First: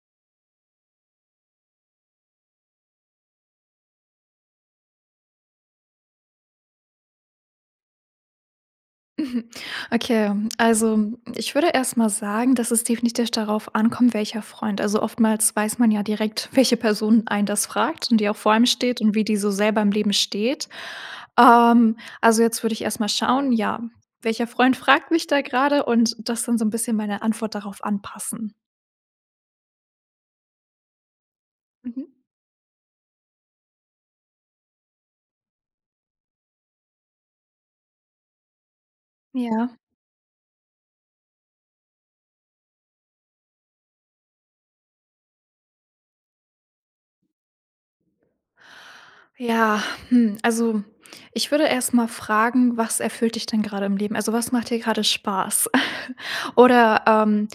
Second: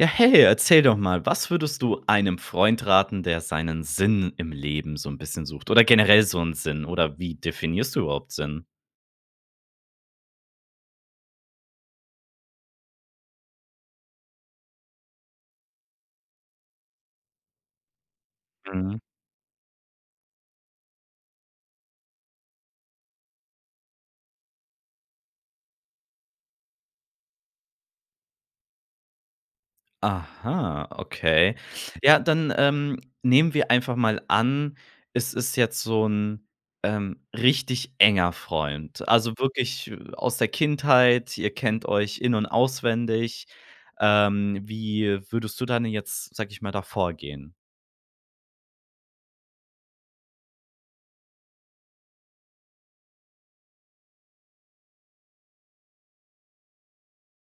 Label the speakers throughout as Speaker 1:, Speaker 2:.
Speaker 1: Ja, hey, erzähl doch mal, was würdest du einem Freund raten, der seinen Sinn im Leben so 'n bisschen sucht oder generell so 'n Sinn oder wie definierst du überhaupt Sinn?
Speaker 2: Mhm, okay, also, ich würde erst mal sagen, dass es definitiv darauf ankommt, welcher Freund. Also, oftmals weiß man ja direkt, welche Person einen das fragt und die auch vor einem
Speaker 1: Mhm.
Speaker 2: steht und wie die so selber im Leben steht. Ähm, also, jetzt würde ich erst mal schauen, ja, welcher Freund fragt mich da grade und das dann so 'n bisschen meine Antwort darauf anpassen.
Speaker 1: Aha, okay.
Speaker 2: Mhm.
Speaker 1: Ja, dann, ähm, nehmen wir einfach mal an, es ist jetzt so 'n, ähm, richtig enger Freund. Also,
Speaker 2: Ja.
Speaker 1: wirklich, äh, aus der Kindheit. Ihr kennt euch in und auswendig. Ähm, wie würdest du dann jetzt, sage ich mal, da vorgehen?
Speaker 2: Ja, hm, also, ich würde erst mal fragen: „Was erfüllt dich denn grade im Leben? Also, was macht dir gerade Spaß?“ oder, ähm:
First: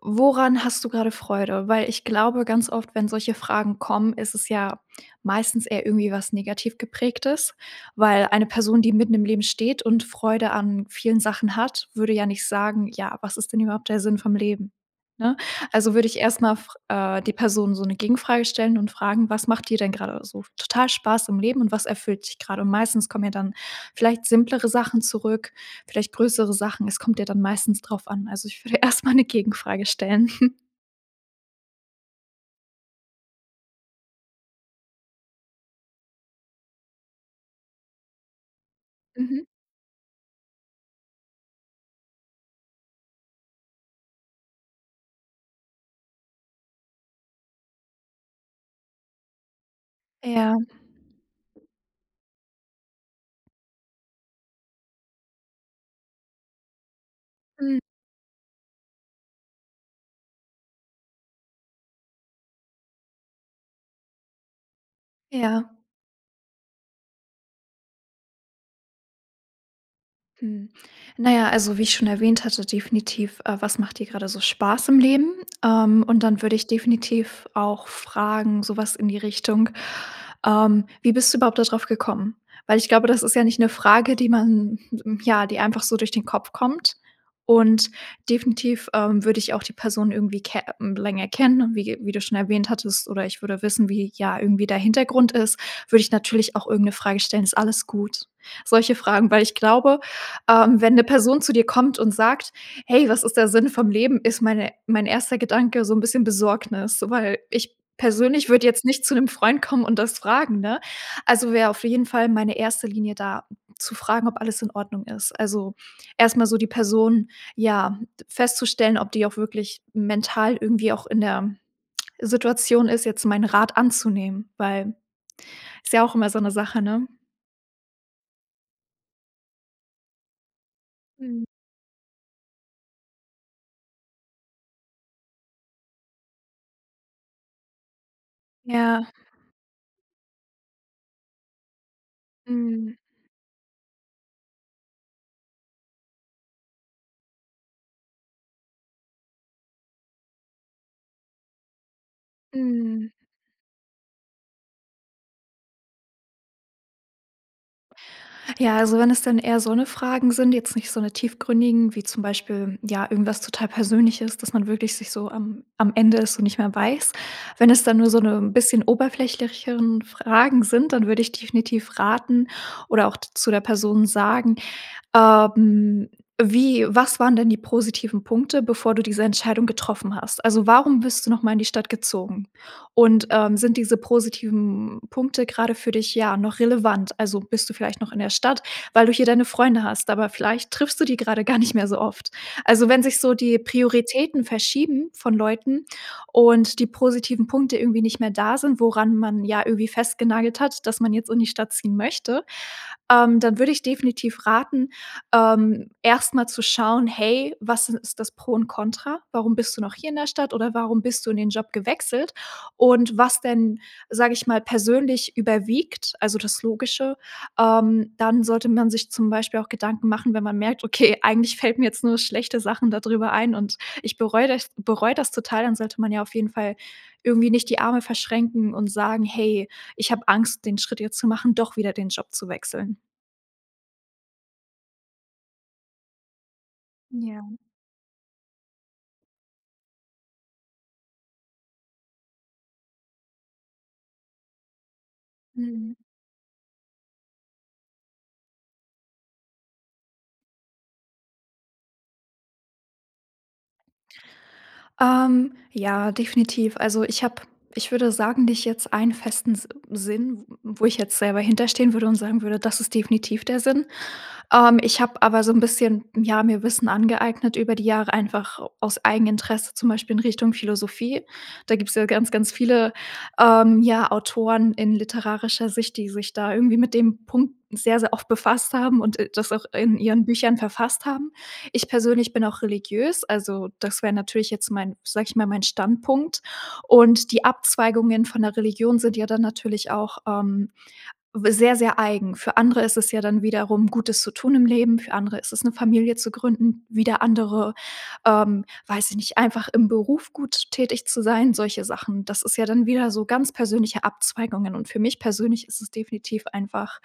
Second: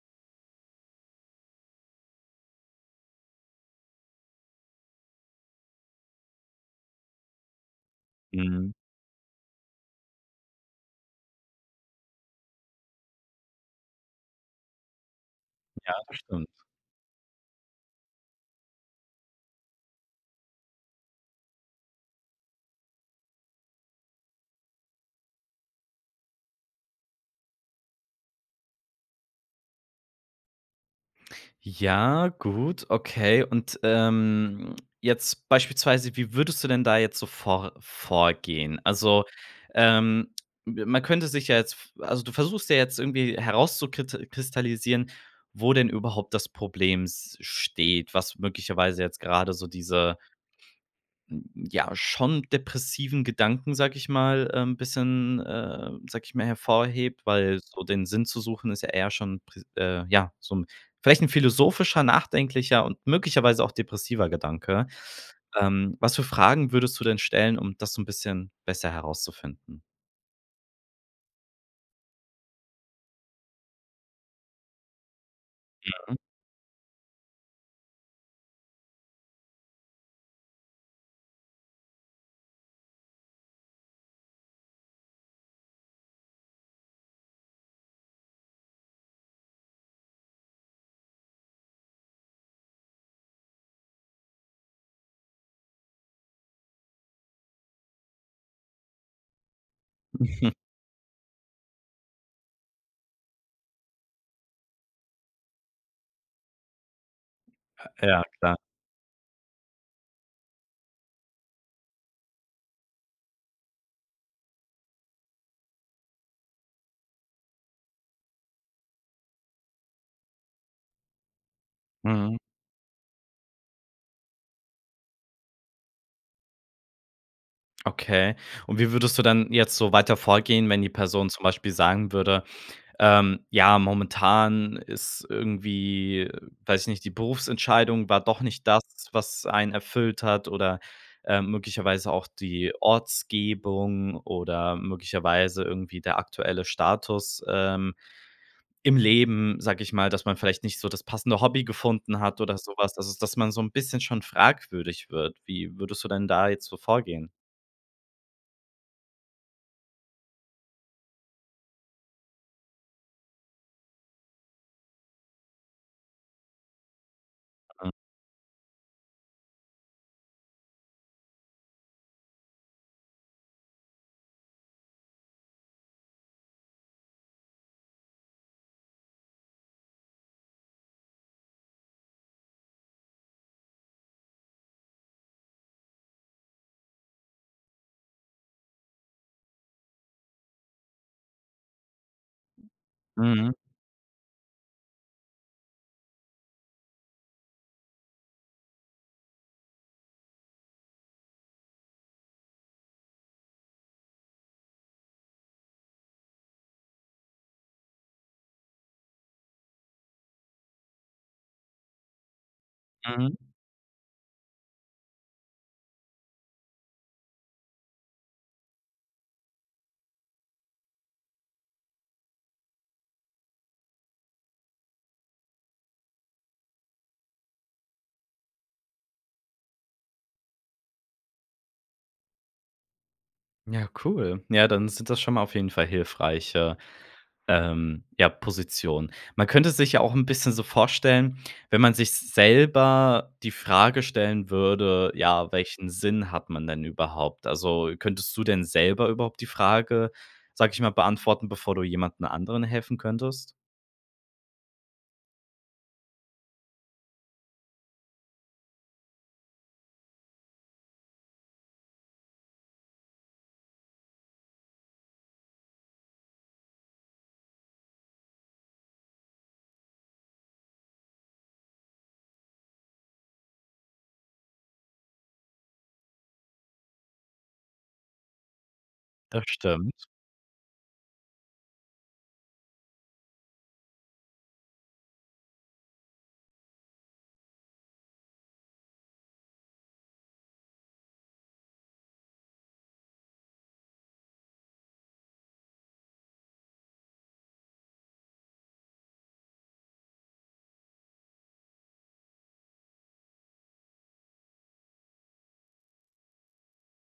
Speaker 2: „Woran hast du grade Freude?“ Weil ich glaube, ganz oft, wenn solche Fragen kommen, ist es ja meistens eher irgendwie was negativ geprägtes, weil eine
Speaker 1: Mhm.
Speaker 2: Person, die mitten im Leben steht und Freude an vielen Sachen hat, würde ja nicht sagen: „Ja, was ist denn überhaupt der Sinn vom Leben,“ ne?
Speaker 1: Ja,
Speaker 2: Also, würde
Speaker 1: das
Speaker 2: ich erst
Speaker 1: stimmt.
Speaker 2: mal fr äh, die Person so 'ne Gegenfrage stellen und fragen: „Was macht dir denn grade so total Spaß im Leben und was erfüllt dich grad?“ Und meistens kommen ja dann vielleicht simplere Sachen zurück, vielleicht größere Sachen. Es kommt ja dann meistens drauf an. Also, ich würde erst mal 'ne Gegenfrage stellen.
Speaker 1: Ja, gut, okay. Und, ähm, jetzt beispielsweise, wie würdest du denn da jetzt so vor vorgehen? Also,
Speaker 2: Mhm.
Speaker 1: ähm, be man könnte sich ja jetzt v also, du versuchst ja jetzt irgendwie herauszukit kristallisieren, wo denn überhaupt das Problem s steht, was möglicherweise jetzt gerade so diese,
Speaker 2: Ja.
Speaker 1: ja, schon depressiven Gedanken, sage ich mal, ähm, bisschen, äh, sage ich mal, hervorhebt. Weil
Speaker 2: Mhm.
Speaker 1: so den Sinn zu suchen ist ja eher schon pr äh, ja, so 'n vielleicht 'n philosophischer, nachdenklicher und möglicherweise auch depressiver Gedanke.
Speaker 2: Ja.
Speaker 1: Ähm, was für Fragen würdest du denn stellen, um das so 'n bisschen besser herauszufinden?
Speaker 2: Hm, na ja, also, wie ich schon erwähnt hatte definitiv, äh: „Was macht dir gerade so Spaß im Leben?“ Ähm,
Speaker 1: [unintelligible]
Speaker 2: und dann würde ich definitiv auch fragen so was in die Richtung, ähm: „Wie bist du überhaupt da drauf gekommen?“ Weil ich glaube, das ist ja nicht 'ne Frage, die man ja, die einfach so durch den Kopf kommt. Und definitiv, ähm, würde ich auch die Person irgendwie ke mhm, länger kennen und wie ge wie du schon erwähnt hattest oder ich würde wissen, wie ja irgendwie der Hintergrund ist, würde ich natürlich auch irgend 'ne Frage stellen: „Ist alles gut?“ Solche Fragen, weil ich glaube, ähm, wenn 'ne Person zu dir kommt und sagt: „Hey, was ist der Sinne vom Leben?“, ist meine mein 1. Gedanke so 'n bisschen Besorgnis, weil ich
Speaker 1: Ja,
Speaker 2: persönlich
Speaker 1: klar.
Speaker 2: würde jetzt nicht zu 'nem Freund kommen und das fragen, ne? Also, wäre auf jeden Fall meine 1. Linie da zu fragen, ob alles in Ordnung ist. Also, erst mal so die Person ja, festzustellen, ob die auch wirklich mental irgendwie auch in der
Speaker 1: Mhm.
Speaker 2: Situation ist, jetzt meinen Rat anzunehmen, weil ist ja auch immer so 'ne Sache, ne?
Speaker 1: Okay. Und wie würdest du dann jetzt so weiter vorgehen, wenn die Person zum
Speaker 2: Hm.
Speaker 1: Beispiel sagen würde, ähm: „Ja, momentan ist irgendwie weiß ich nicht, die Berufsentscheidung war doch nicht das,
Speaker 2: Ja.
Speaker 1: was einen erfüllt hat oder, ähm, möglicherweise auch die
Speaker 2: Mhm.
Speaker 1: Ortsgebung oder möglicherweise irgendwie der aktuelle Status, ähm im Leben“, sag ich mal, dass man vielleicht nicht so das passende Hobby gefunden hat oder so was,
Speaker 2: Hm.
Speaker 1: also dass man so 'n bisschen schon fragwürdig wird. Wie würdest du denn da jetzt so vorgehen?
Speaker 2: Ja, also wenn es dann eher so 'ne Fragen sind, jetzt nicht so 'ne tiefgründigen, wie zum Beispiel, ja irgendwas total Persönliches, dass man wirklich sich so am am Ende es so nicht mehr weiß. Wenn es dann nur so 'ne bisschen oberflächigere Fragen sind, dann würde ich definitiv raten oder auch zu der Person sagen: „Ähm, wie was waren denn die positiven Punkte, bevor du diese Entscheidung getroffen hast? Also warum bist du noch mal in die Stadt gezogen? Und, ähm, sind diese positiven Punkte grade für dich, ja noch relevant? Also bist du vielleicht noch in der Stadt, weil du hier deine Freunde hast, aber vielleicht triffst du die grade gar nicht mehr so oft" Also wenn sich so
Speaker 1: Mhm.
Speaker 2: die Prioritäten verschieben von Leuten und die positiven Punkte irgendwie nicht mehr da sind, woran man ja irgendwie festgenagelt hat, dass man jetzt in die Stadt ziehen möchte, ähm, dann würde ich definitiv raten, ähm, erst mal zu schauen: „Hey, was is ist das Pro und Contra? Warum bist du noch hier in der Stadt oder warum bist du in den Job gewechselt?“ Und
Speaker 1: Mhm.
Speaker 2: was denn, sage ich mal, persönlich überwiegt also das Logische, ähm, dann sollte man sich zum Beispiel auch Gedanken machen, wenn man merkt: „Okay, eigentlich fällt mir jetzt nur schlechte Sachen da drüber ein und ich bereue das bereue das total.“, dann sollte man ja auf jeden Fall irgendwie nicht die Arme verschränken und sagen: „Hey, ich habe Angst, den Schritt jetzt zu machen, doch wieder den Job zu wechseln.“
Speaker 1: Ja, cool. Ja, dann sind das schon mal auf jeden Fall hilfreiche,
Speaker 2: Ja.
Speaker 1: ähm, ja, Positionen. Man könnte es sich ja auch 'n bisschen so vorstellen, wenn man sich selber die Frage stellen würde, ja, welchen
Speaker 2: Mhm.
Speaker 1: Sinn hat man denn überhaupt? Also, könntest du denn selber überhaupt die Frage, sage ich mal, beantworten, bevor du jemanden anderen helfen könntest?
Speaker 2: Ähm, ja, definitiv. Also, ich habe, ich würde sagen, nicht jetzt einen festen S Sinn, w wo ich jetzt selber hinter stehen würde und sagen würde: „Das ist definitiv der Sinn.“ Ähm, ich habe aber so 'n bisschen, ja, mir Wissen angeeignet über die Jahre einfach aus Eigeninteresse, zum Beispiel in Richtung Philosophie. Da gibt's ja ganz, ganz viele, ähm, ja, Autoren in literarischer Sicht, die sich da irgendwie mit dem Punkt sehr, sehr oft befasst haben und, äh,
Speaker 1: Das
Speaker 2: das auch in
Speaker 1: stimmt.
Speaker 2: ihren Büchern verfasst haben. Ich persönlich bin auch religiös, also, das wäre natürlich jetzt mein sag ich mal, mein Standpunkt, und die Abzweigungen von der Religion sind ja dann natürlich auch, ähm, w sehr, sehr eigen. Für andere ist es ja dann wiederum Gutes zu tun im Leben. Für andere ist es 'ne Familie zu gründen, wieder andere, ähm, weiß ich nicht, einfach im Beruf gut tätig zu sein, solche Sachen. Das ist ja dann wieder so ganz persönliche Abzweigungen, und für mich persönlich ist es definitiv einfach,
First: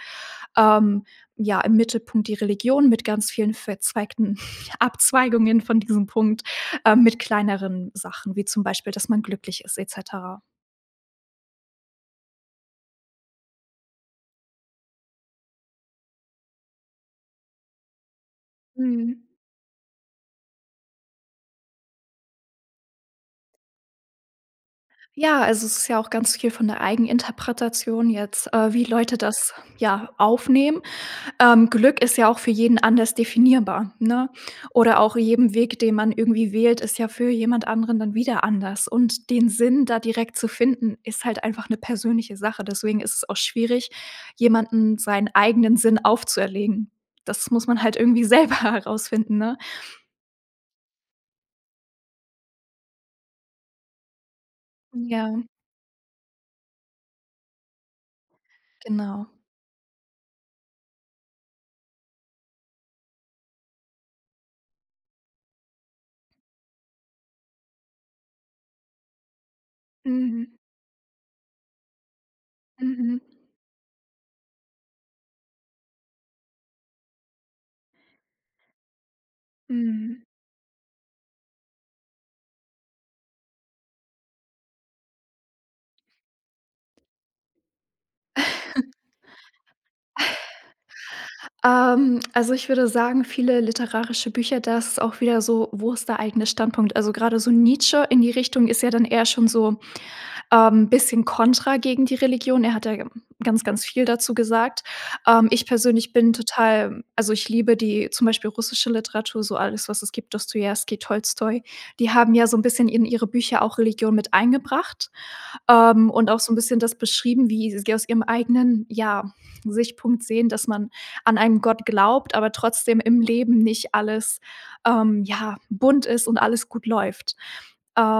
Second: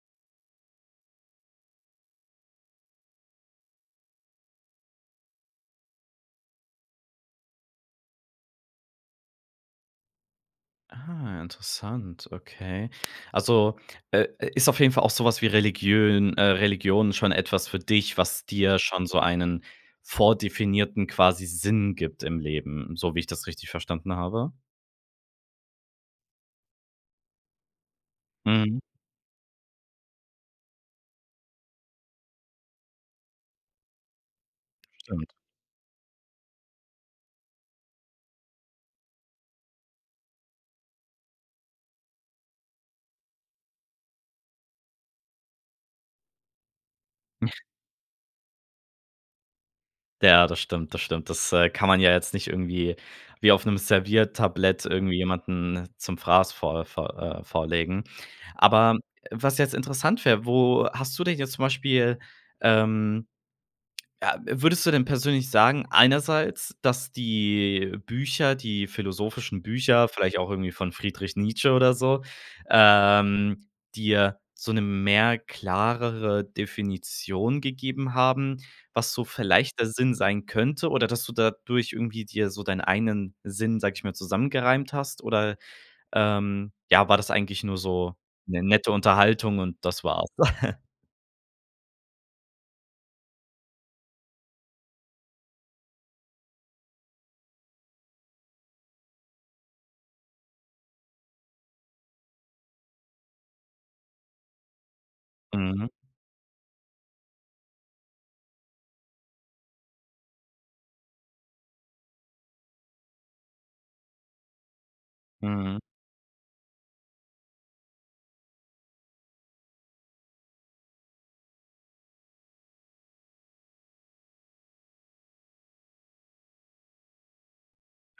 Speaker 2: ähm, ja, im Mittelpunkt die Religion mit ganz vielen verzweigten Abzweigungen von diesem Punkt, ähm, mit kleineren Sachen, wie zum Beispiel, dass man glücklich ist et cetera.
Speaker 1: Ah, interessant, okay. Also, äh, i ist auf jeden Fall auch so was wie Religiön äh, Religion schon etwas für dich, was dir schon so
Speaker 2: Mhm.
Speaker 1: einen vordefinierten quasi Sinn gibt im Leben, so wie ich das richtig verstanden habe?
Speaker 2: Ja, also es ist ja auch ganz viel von der Eigeninterpretation jetzt, äh,
Speaker 1: Mhm.
Speaker 2: wie Leute das, ja, aufnehmen. Ähm, Glück ist ja auch für jeden anders definierbar, ne? Oder auch
Speaker 1: Stimmt.
Speaker 2: jeden Weg, den man irgendwie wählt, ist ja für jemand anderen dann wieder anders und den Sinn da direkt zu finden, ist halt einfach 'ne persönliche Sache, deswegen ist es auch schwierig, jemanden seinen eigenen Sinn aufzuerlegen. Das muss man halt irgendwie selber herausfinden, ne?
Speaker 1: Ja, das stimmt, das stimmt. Das, äh, kann man ja jetzt nicht irgendwie wie auf 'nem Serviertablett irgendwie
Speaker 2: Ja.
Speaker 1: jemanden zum Fraß vor vor äh, vorlegen. Aber
Speaker 2: Genau.
Speaker 1: was jetzt interessant wär, wo hast du dich jetzt zum Beispiel, ähm ja würdest du denn persönlich sagen einerseits, dass die Bücher, die philosophischen Bücher, vielleicht auch
Speaker 2: Mhm.
Speaker 1: irgendwie von „Friedrich Nietzsche“ oder so,
Speaker 2: Mhm.
Speaker 1: ähm, dir so 'ne mehr klarere Definition gegeben haben, was so vielleicht der Sinn
Speaker 2: Mmh.
Speaker 1: sein könnte oder, dass du dadurch irgendwie dir so dein einen Sinn, sage ich mal, zusammengereimt hast oder, ähm, ja, war das eigentlich nur so 'ne nette Unterhaltung und das war's?
Speaker 2: Ähm, also ich würde sagen viele literarische Bücher, da ist auch wieder so: Wo ist der eigene Standpunkt. Also gerade so „Nietzsche“ in die Richtung ist ja dann eher schon so, ähm, bisschen Kontra gegen die Religion. Er hat da ganz ganz viel dazu gesagt. Ähm, ich
Speaker 1: Mhm.
Speaker 2: persönlich bin total also ich liebe die zum Beispiel russische Literatur, so alles was es gibt, „Dostojewski“, „Tolstoj“, die haben ja so 'n bisschen in ihre Bücher auch Religion mit eingebracht,
Speaker 1: Mhm.
Speaker 2: ähm, und auch so 'n bisschen das beschrieben, wie sie aus ihrem eigenen, ja, Sichtpunkt sehen, dass man an einen Gott glaubt, aber trotzdem im Leben nicht alles, ähm, ja, bunt ist und alles gut läuft.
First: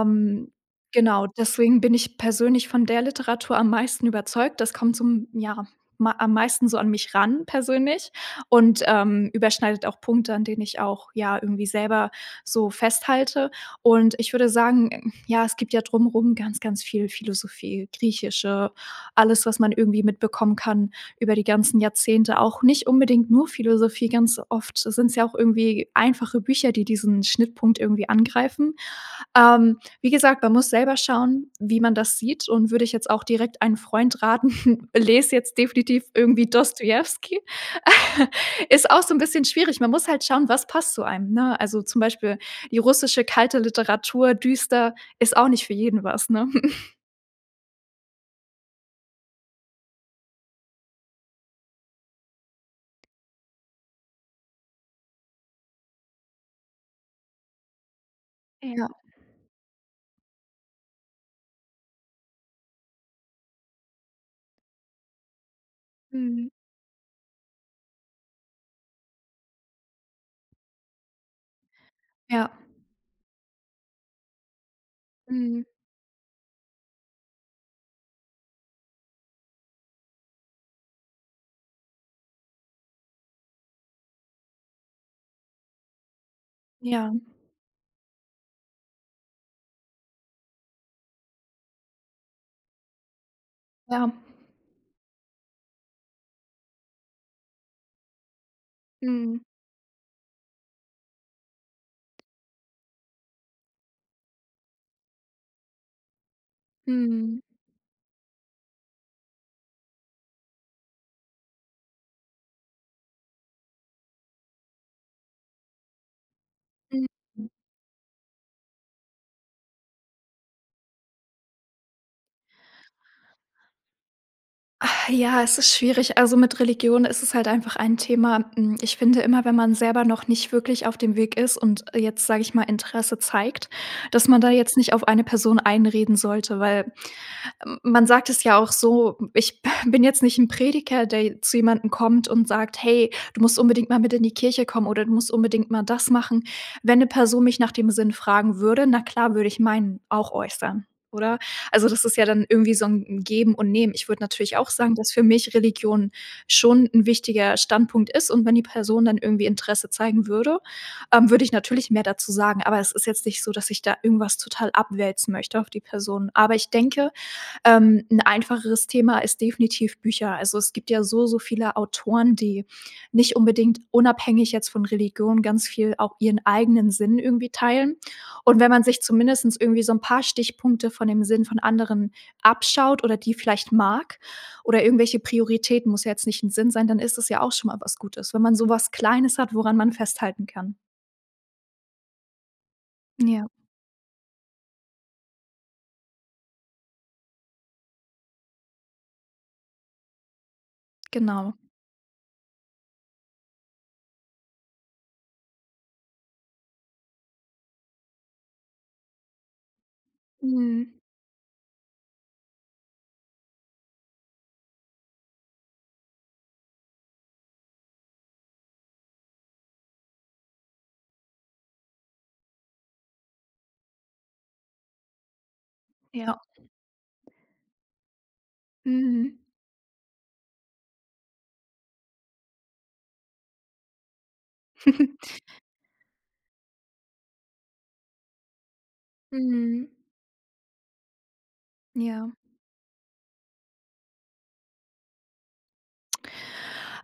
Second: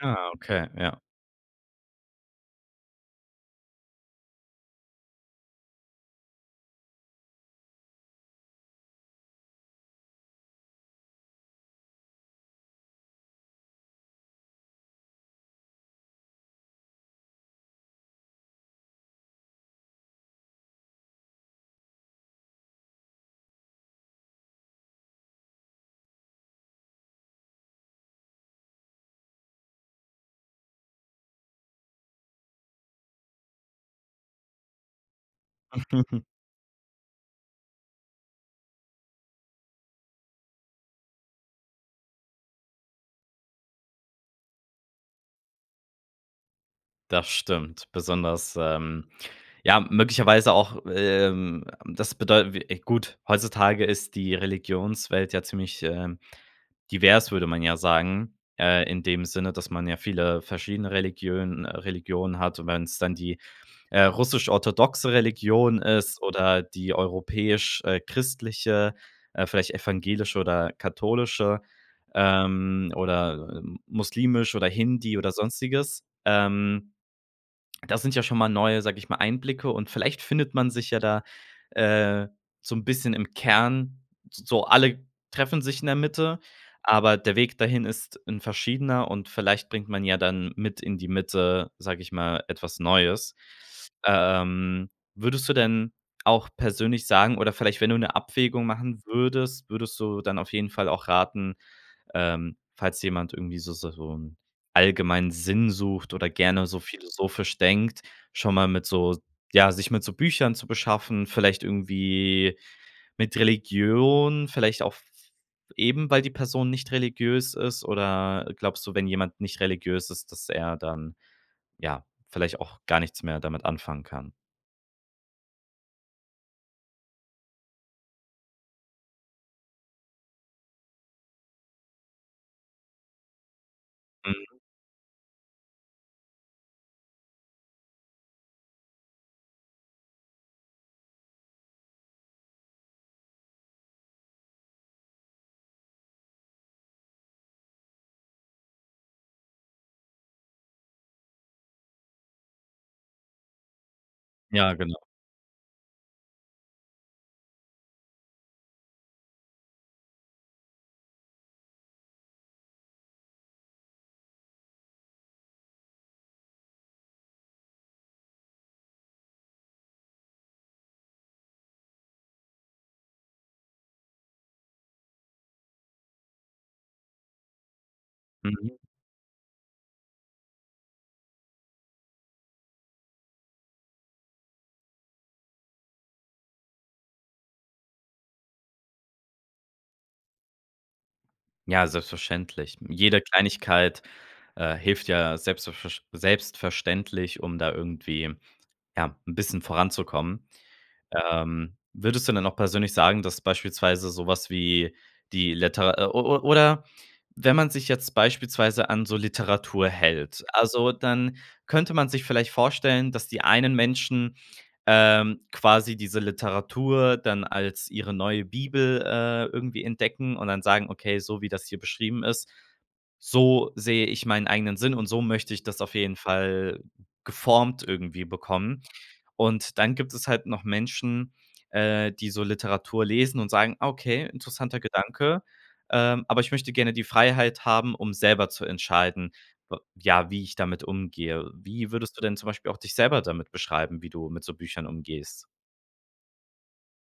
Speaker 1: Ah, okay. Ja.
Speaker 2: genau, deswegen bin ich persönlich von der Literatur am meisten überzeugt. Das kommt zum, ja, ma am meisten so an mich ran persönlich und, ähm, überschneidet auch Punkte, an denen ich auch, ja, irgendwie selber so festhalte und ich würde sagen, hm, ja, es gibt ja drum rum ganz ganz viel Philosophie, griechische, alles, was man irgendwie mitbekommen kann über die ganzen Jahrzehnte, auch nicht unbedingt nur Philosophie, ganz oft s sind's ja auch irgendwie einfache Bücher, die diesen Schnittpunkt irgendwie angreifen. Ähm, wie gesagt, man muss selber schauen, wie man das sieht und würde ich jetzt auch direkt einen Freund raten, les jetzt definitiv irgendwie „Dostjewski.“ Ist auch so 'n bisschen schwierig. Man muss halt schauen: Was passt zu einem, ne? Also, zum Beispiel die russische kalte Literatur düster, ist auch nicht für jeden was, ne?
Speaker 1: Das stimmt besonders, ähm ja, möglicherweise auch, ähm, das bedeutet w gut, heutzutage ist die Religionswelt ja ziemlich, ähm, divers, würde man ja sagen, äh,
Speaker 2: Ja.
Speaker 1: in dem Sinne, dass man ja viele verschiedene Religiönen äh, Religionen hat. Und wenn's dann die, äh, russisch-orthodoxe Religion ist
Speaker 2: Mhm.
Speaker 1: oder die europäisch äh, christliche, äh, vielleicht evangelische oder katholische,
Speaker 2: Ja.
Speaker 1: ähm, oder, ähm, muslimisch oder Hindi oder
Speaker 2: Mhm.
Speaker 1: sonstiges. Ähm, das sind ja schon mal neue, sage ich mal, Einblicke und vielleicht findet man sich ja da, äh, so 'n bisschen im Kern, s so, alle treffen sich in der Mitte,
Speaker 2: Ja.
Speaker 1: aber der Weg dahin ist 'n verschiedener und vielleicht bringt man ja dann mit in die Mitte, sage ich mal, etwas Neues.
Speaker 2: Ja.
Speaker 1: Ähm, würdest du denn auch persönlich sagen oder vielleicht, wenn du 'ne Abwägung machen
Speaker 2: Mhm.
Speaker 1: würdest, würdest du dann auf jeden Fall auch raten, ähm, falls jemand irgendwie so so so 'n allgemeinen Sinn sucht oder gerne so
Speaker 2: Mhm.
Speaker 1: philosophisch denkt, schon mal mit so ja, sich mit so Büchern zu beschaffen, vielleicht irgendwie mit Religion, vielleicht auch f f eben, weil die Person nicht
Speaker 2: Mhm.
Speaker 1: religiös ist oder glaubst du, wenn jemand nicht religiös ist, dass er dann, ja, vielleicht auch gar nichts mehr damit anfangen kann?
Speaker 2: Ah, ja, es ist schwierig. Also mit Religion ist es halt einfach ein Thema. Hm, ich finde immer, wenn man selber noch nicht wirklich auf dem Weg ist und jetzt sage ich mal Interesse zeigt, dass man da
Speaker 1: Mhm.
Speaker 2: jetzt nicht auf eine Person einreden sollte, weil m man sagt es ja auch so, ich bin jetzt nicht 'n Prediger, der je zu jemandem kommt und sagt: „Hey, du musst unbedingt mal mit in die Kirche kommen oder du musst unbedingt mal das machen.“ Wenn 'ne Person mich nach dem Sinn fragen würde, na klar, würde ich meinen auch äußern, oder? Also, das ist ja dann irgendwie so 'n 'n Geben und Nehmen. Ich würde natürlich auch
Speaker 1: Ja,
Speaker 2: sagen,
Speaker 1: genau.
Speaker 2: dass für mich Religion schon 'n wichtiger Standpunkt ist und wenn die Person dann irgendwie Interesse zeigen würde, ähm, würde ich natürlich mehr dazu sagen, aber es ist jetzt nicht so, dass ich da irgendwas total abwälzen möchte auf die Person. Aber ich denke, ähm, 'n einfacheres Thema ist definitiv Bücher. Also, es gibt ja so so viele Autoren, die nicht unbedingt unabhängig jetzt von Religion ganz viel auch ihren eigenen Sinn irgendwie teilen. Und
Speaker 1: Mhm.
Speaker 2: wenn man sich zumindest irgendwie so 'n paar Stichpunkte von dem Sinn von anderen abschaut oder die vielleicht mag oder irgendwelche Prioritäten, muss ja jetzt nicht 'n Sinn sein, dann ist es ja auch schon mal was Gutes. Wenn man so was Kleines hat, woran man festhalten kann.
Speaker 1: Ja, selbstverständlich. Jede
Speaker 2: Ja.
Speaker 1: Kleinigkeit, äh, hilft ja selbstv versch selbstverständlich, um da irgendwie, ja, 'n bisschen voranzukommen.
Speaker 2: Genau.
Speaker 1: Ähm, würdest du denn auch persönlich sagen, dass beispielsweise so was wie die Liter o o oder wenn man sich jetzt beispielsweise an so Literatur hält, also,
Speaker 2: Mhm.
Speaker 1: dann könnte man sich vielleicht vorstellen, dass die einen Menschen, ähm, quasi diese Literatur dann als ihre neue Bibel, äh, irgendwie entdecken und dann sagen: „Okay, so wie das hier beschrieben ist, so sehe ich meinen eigenen Sinn und so möchte ich das auf jeden
Speaker 2: Ja.
Speaker 1: Fall geformt irgendwie bekommen.“
Speaker 2: Mhm.
Speaker 1: Und dann gibt es halt noch Menschen, äh, die so Literatur lesen und sagen: „Okay, interessanter Gedanke, ähm, aber ich möchte gerne die Freiheit haben, um selber zu entscheiden, w
Speaker 2: Mhm.
Speaker 1: ja, wie ich damit umgehe.“ Wie würdest du
Speaker 2: Ja.
Speaker 1: denn zum Beispiel auch dich selber damit beschreiben, wie du mit so Büchern umgehst?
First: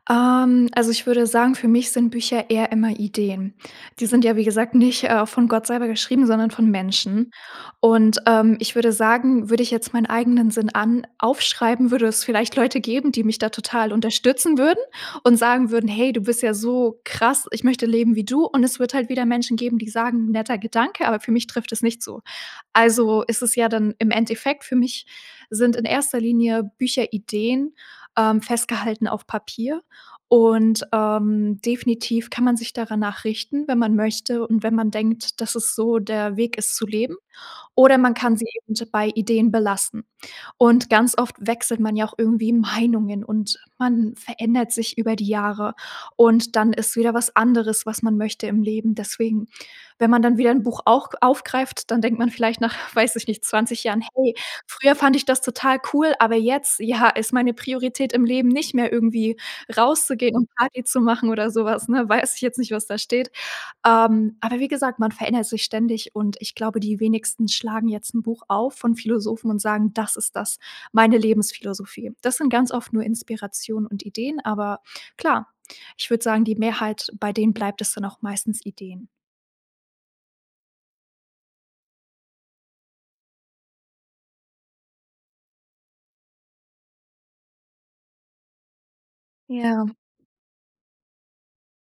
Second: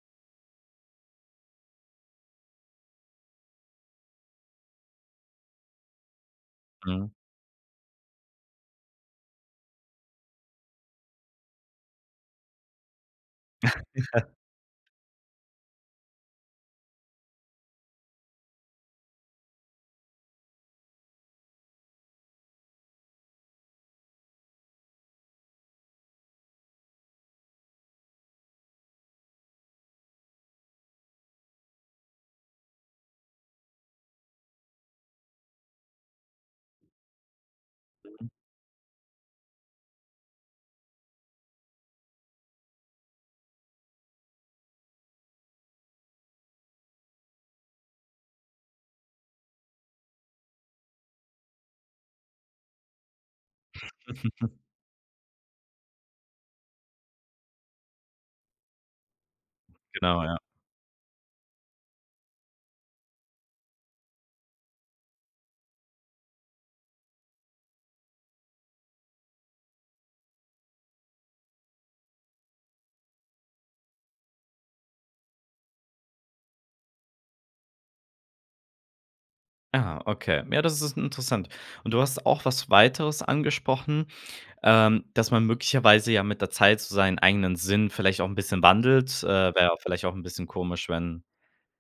Speaker 2: Ähm, also, ich würde sagen, für mich sind Bücher eher immer Ideen. Die sind ja, wie gesagt, nicht, äh, von Gott selber geschrieben, sondern von
Speaker 1: Mhm.
Speaker 2: Menschen. Und, ähm, ich würde sagen, würde ich jetzt meinen eigenen Sinn an aufschreiben, würde es vielleicht Leute geben, die mich da total unterstützen würden und sagen würden: „Hey, du bist ja so krass, ich möchte leben wie du.“ Und es wird halt wieder Menschen geben, die sagen:„ Netter Gedanke, aber für mich trifft es nicht zu.“ Also ist es ja dann im Endeffekt für mich sind in 1. Linie Bücher Ideen, ähm, festgehalten auf Papier. Und, ähm, definitiv kann man sich dara nach richten, wenn man möchte und wenn man denkt, dass es so der Weg ist zu leben oder man
Speaker 1: Mhm.
Speaker 2: kann sie eben bei Ideen belassen. Und ganz oft wechselt man ja auch irgendwie Meinungen und man verändert sich über die Jahre und dann ist wieder was anderes, was man möchte im Leben. Deswegen, wenn man dann wieder 'n Buch auch aufgreift, dann denkt man vielleicht nach, weiß ich nicht, 20 Jahren: „Hey, früher fand ich das total cool, aber jetzt, ja, ist meine Priorität im Leben nicht mehr, irgendwie,
Speaker 1: Genau,
Speaker 2: rauszugehen
Speaker 1: ja.
Speaker 2: und Party zu machen oder so was,“ ne? Weiß ich jetzt nicht, was da steht. Ähm, aber wie gesagt, man verändert sich ständig und ich glaube, die wenigsten schlagen jetzt 'n Buch auf von Philosophen und sagen: „Das ist das meine Lebensphilosophie.“ Das sind ganz oft nur Inspirationen und Ideen, aber klar, ich würde sagen, die Mehrheit, bei denen bleibt es dann auch meistens Ideen.
Speaker 1: Ah, okay. Ja, das ist in interessant. Und du hast auch was Weiteres angesprochen, ähm, dass man möglicherweise ja mit der Zeit so seinen eigenen Sinn vielleicht auch 'n bisschen wandelt. Äh, wäre ja
Speaker 2: Ja.
Speaker 1: vielleicht auch 'n bisschen komisch, wenn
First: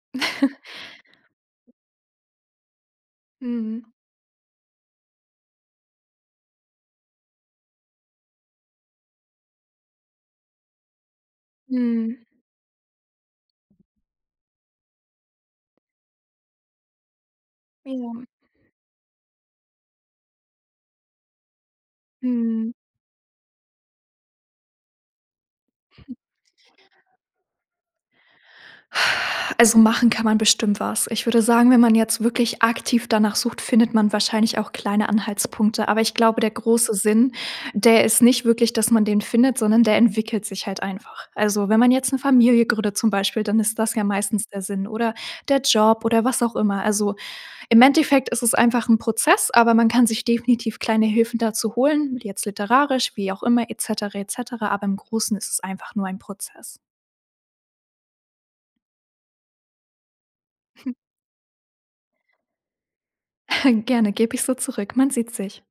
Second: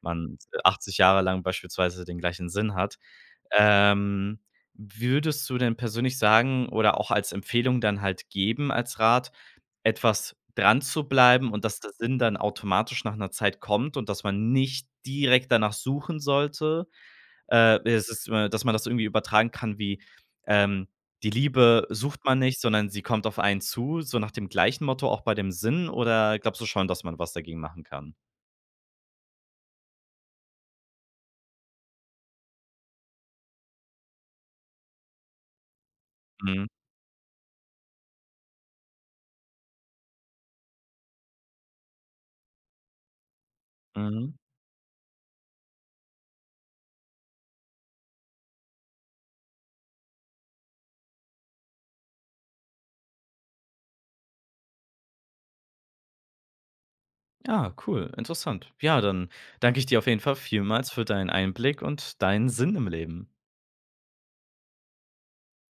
Speaker 1: man 80 Jahre lang beispielsweise den gleichen Sinn hat.
Speaker 2: Mhm.
Speaker 1: Ähm, wie würdest du denn persönlich sagen oder auch als Empfehlung dann halt geben, als Rat, etwas dranzubleiben und dass der
Speaker 2: Mhm.
Speaker 1: Sinn dann automatisch nach 'ner Zeit kommt und dass man nicht direkt danach suchen sollte? Äh, es
Speaker 2: [unintelligible]
Speaker 1: ist, äh dass man das irgendwie übertragen kann wie, ähm, „die Liebe sucht man nicht,
Speaker 2: Mhm.
Speaker 1: sondern sie kommt auf einen zu,“ so nach dem gleichen Motto auch bei dem Sinn? Oder glaubst du schon, dass man was dagegen machen kann?
Speaker 2: Also machen kann man bestimmt was. Ich würde sagen, wenn man jetzt wirklich aktiv danach sucht, findet man wahrscheinlich auch kleine Anhaltspunkte. Aber ich glaube der
Speaker 1: Mhm.
Speaker 2: große Sinn, der ist nicht wirklich, dass man den findet, sondern der entwickelt sich halt einfach. Also wenn man jetzt 'ne Familie gründet zum Beispiel, dann ist das ja
Speaker 1: Mhm.
Speaker 2: meistens der Sinn oder der Job oder was auch immer. Also, im Endeffekt ist es einfach 'n Prozess, aber man kann sich definitiv kleine Hilfen dazu holen, jetzt literarisch, wie auch immer et cetera, et cetera. Aber im Großen ist es einfach nur ein Prozess.
Speaker 1: Ja, cool, interessant. Ja, dann danke ich dir auf jeden Fall vielmals für deinen Einblick und deinen Sinn im Leben.
Speaker 2: Gerne, gebe ich so zurück, man sieht sich.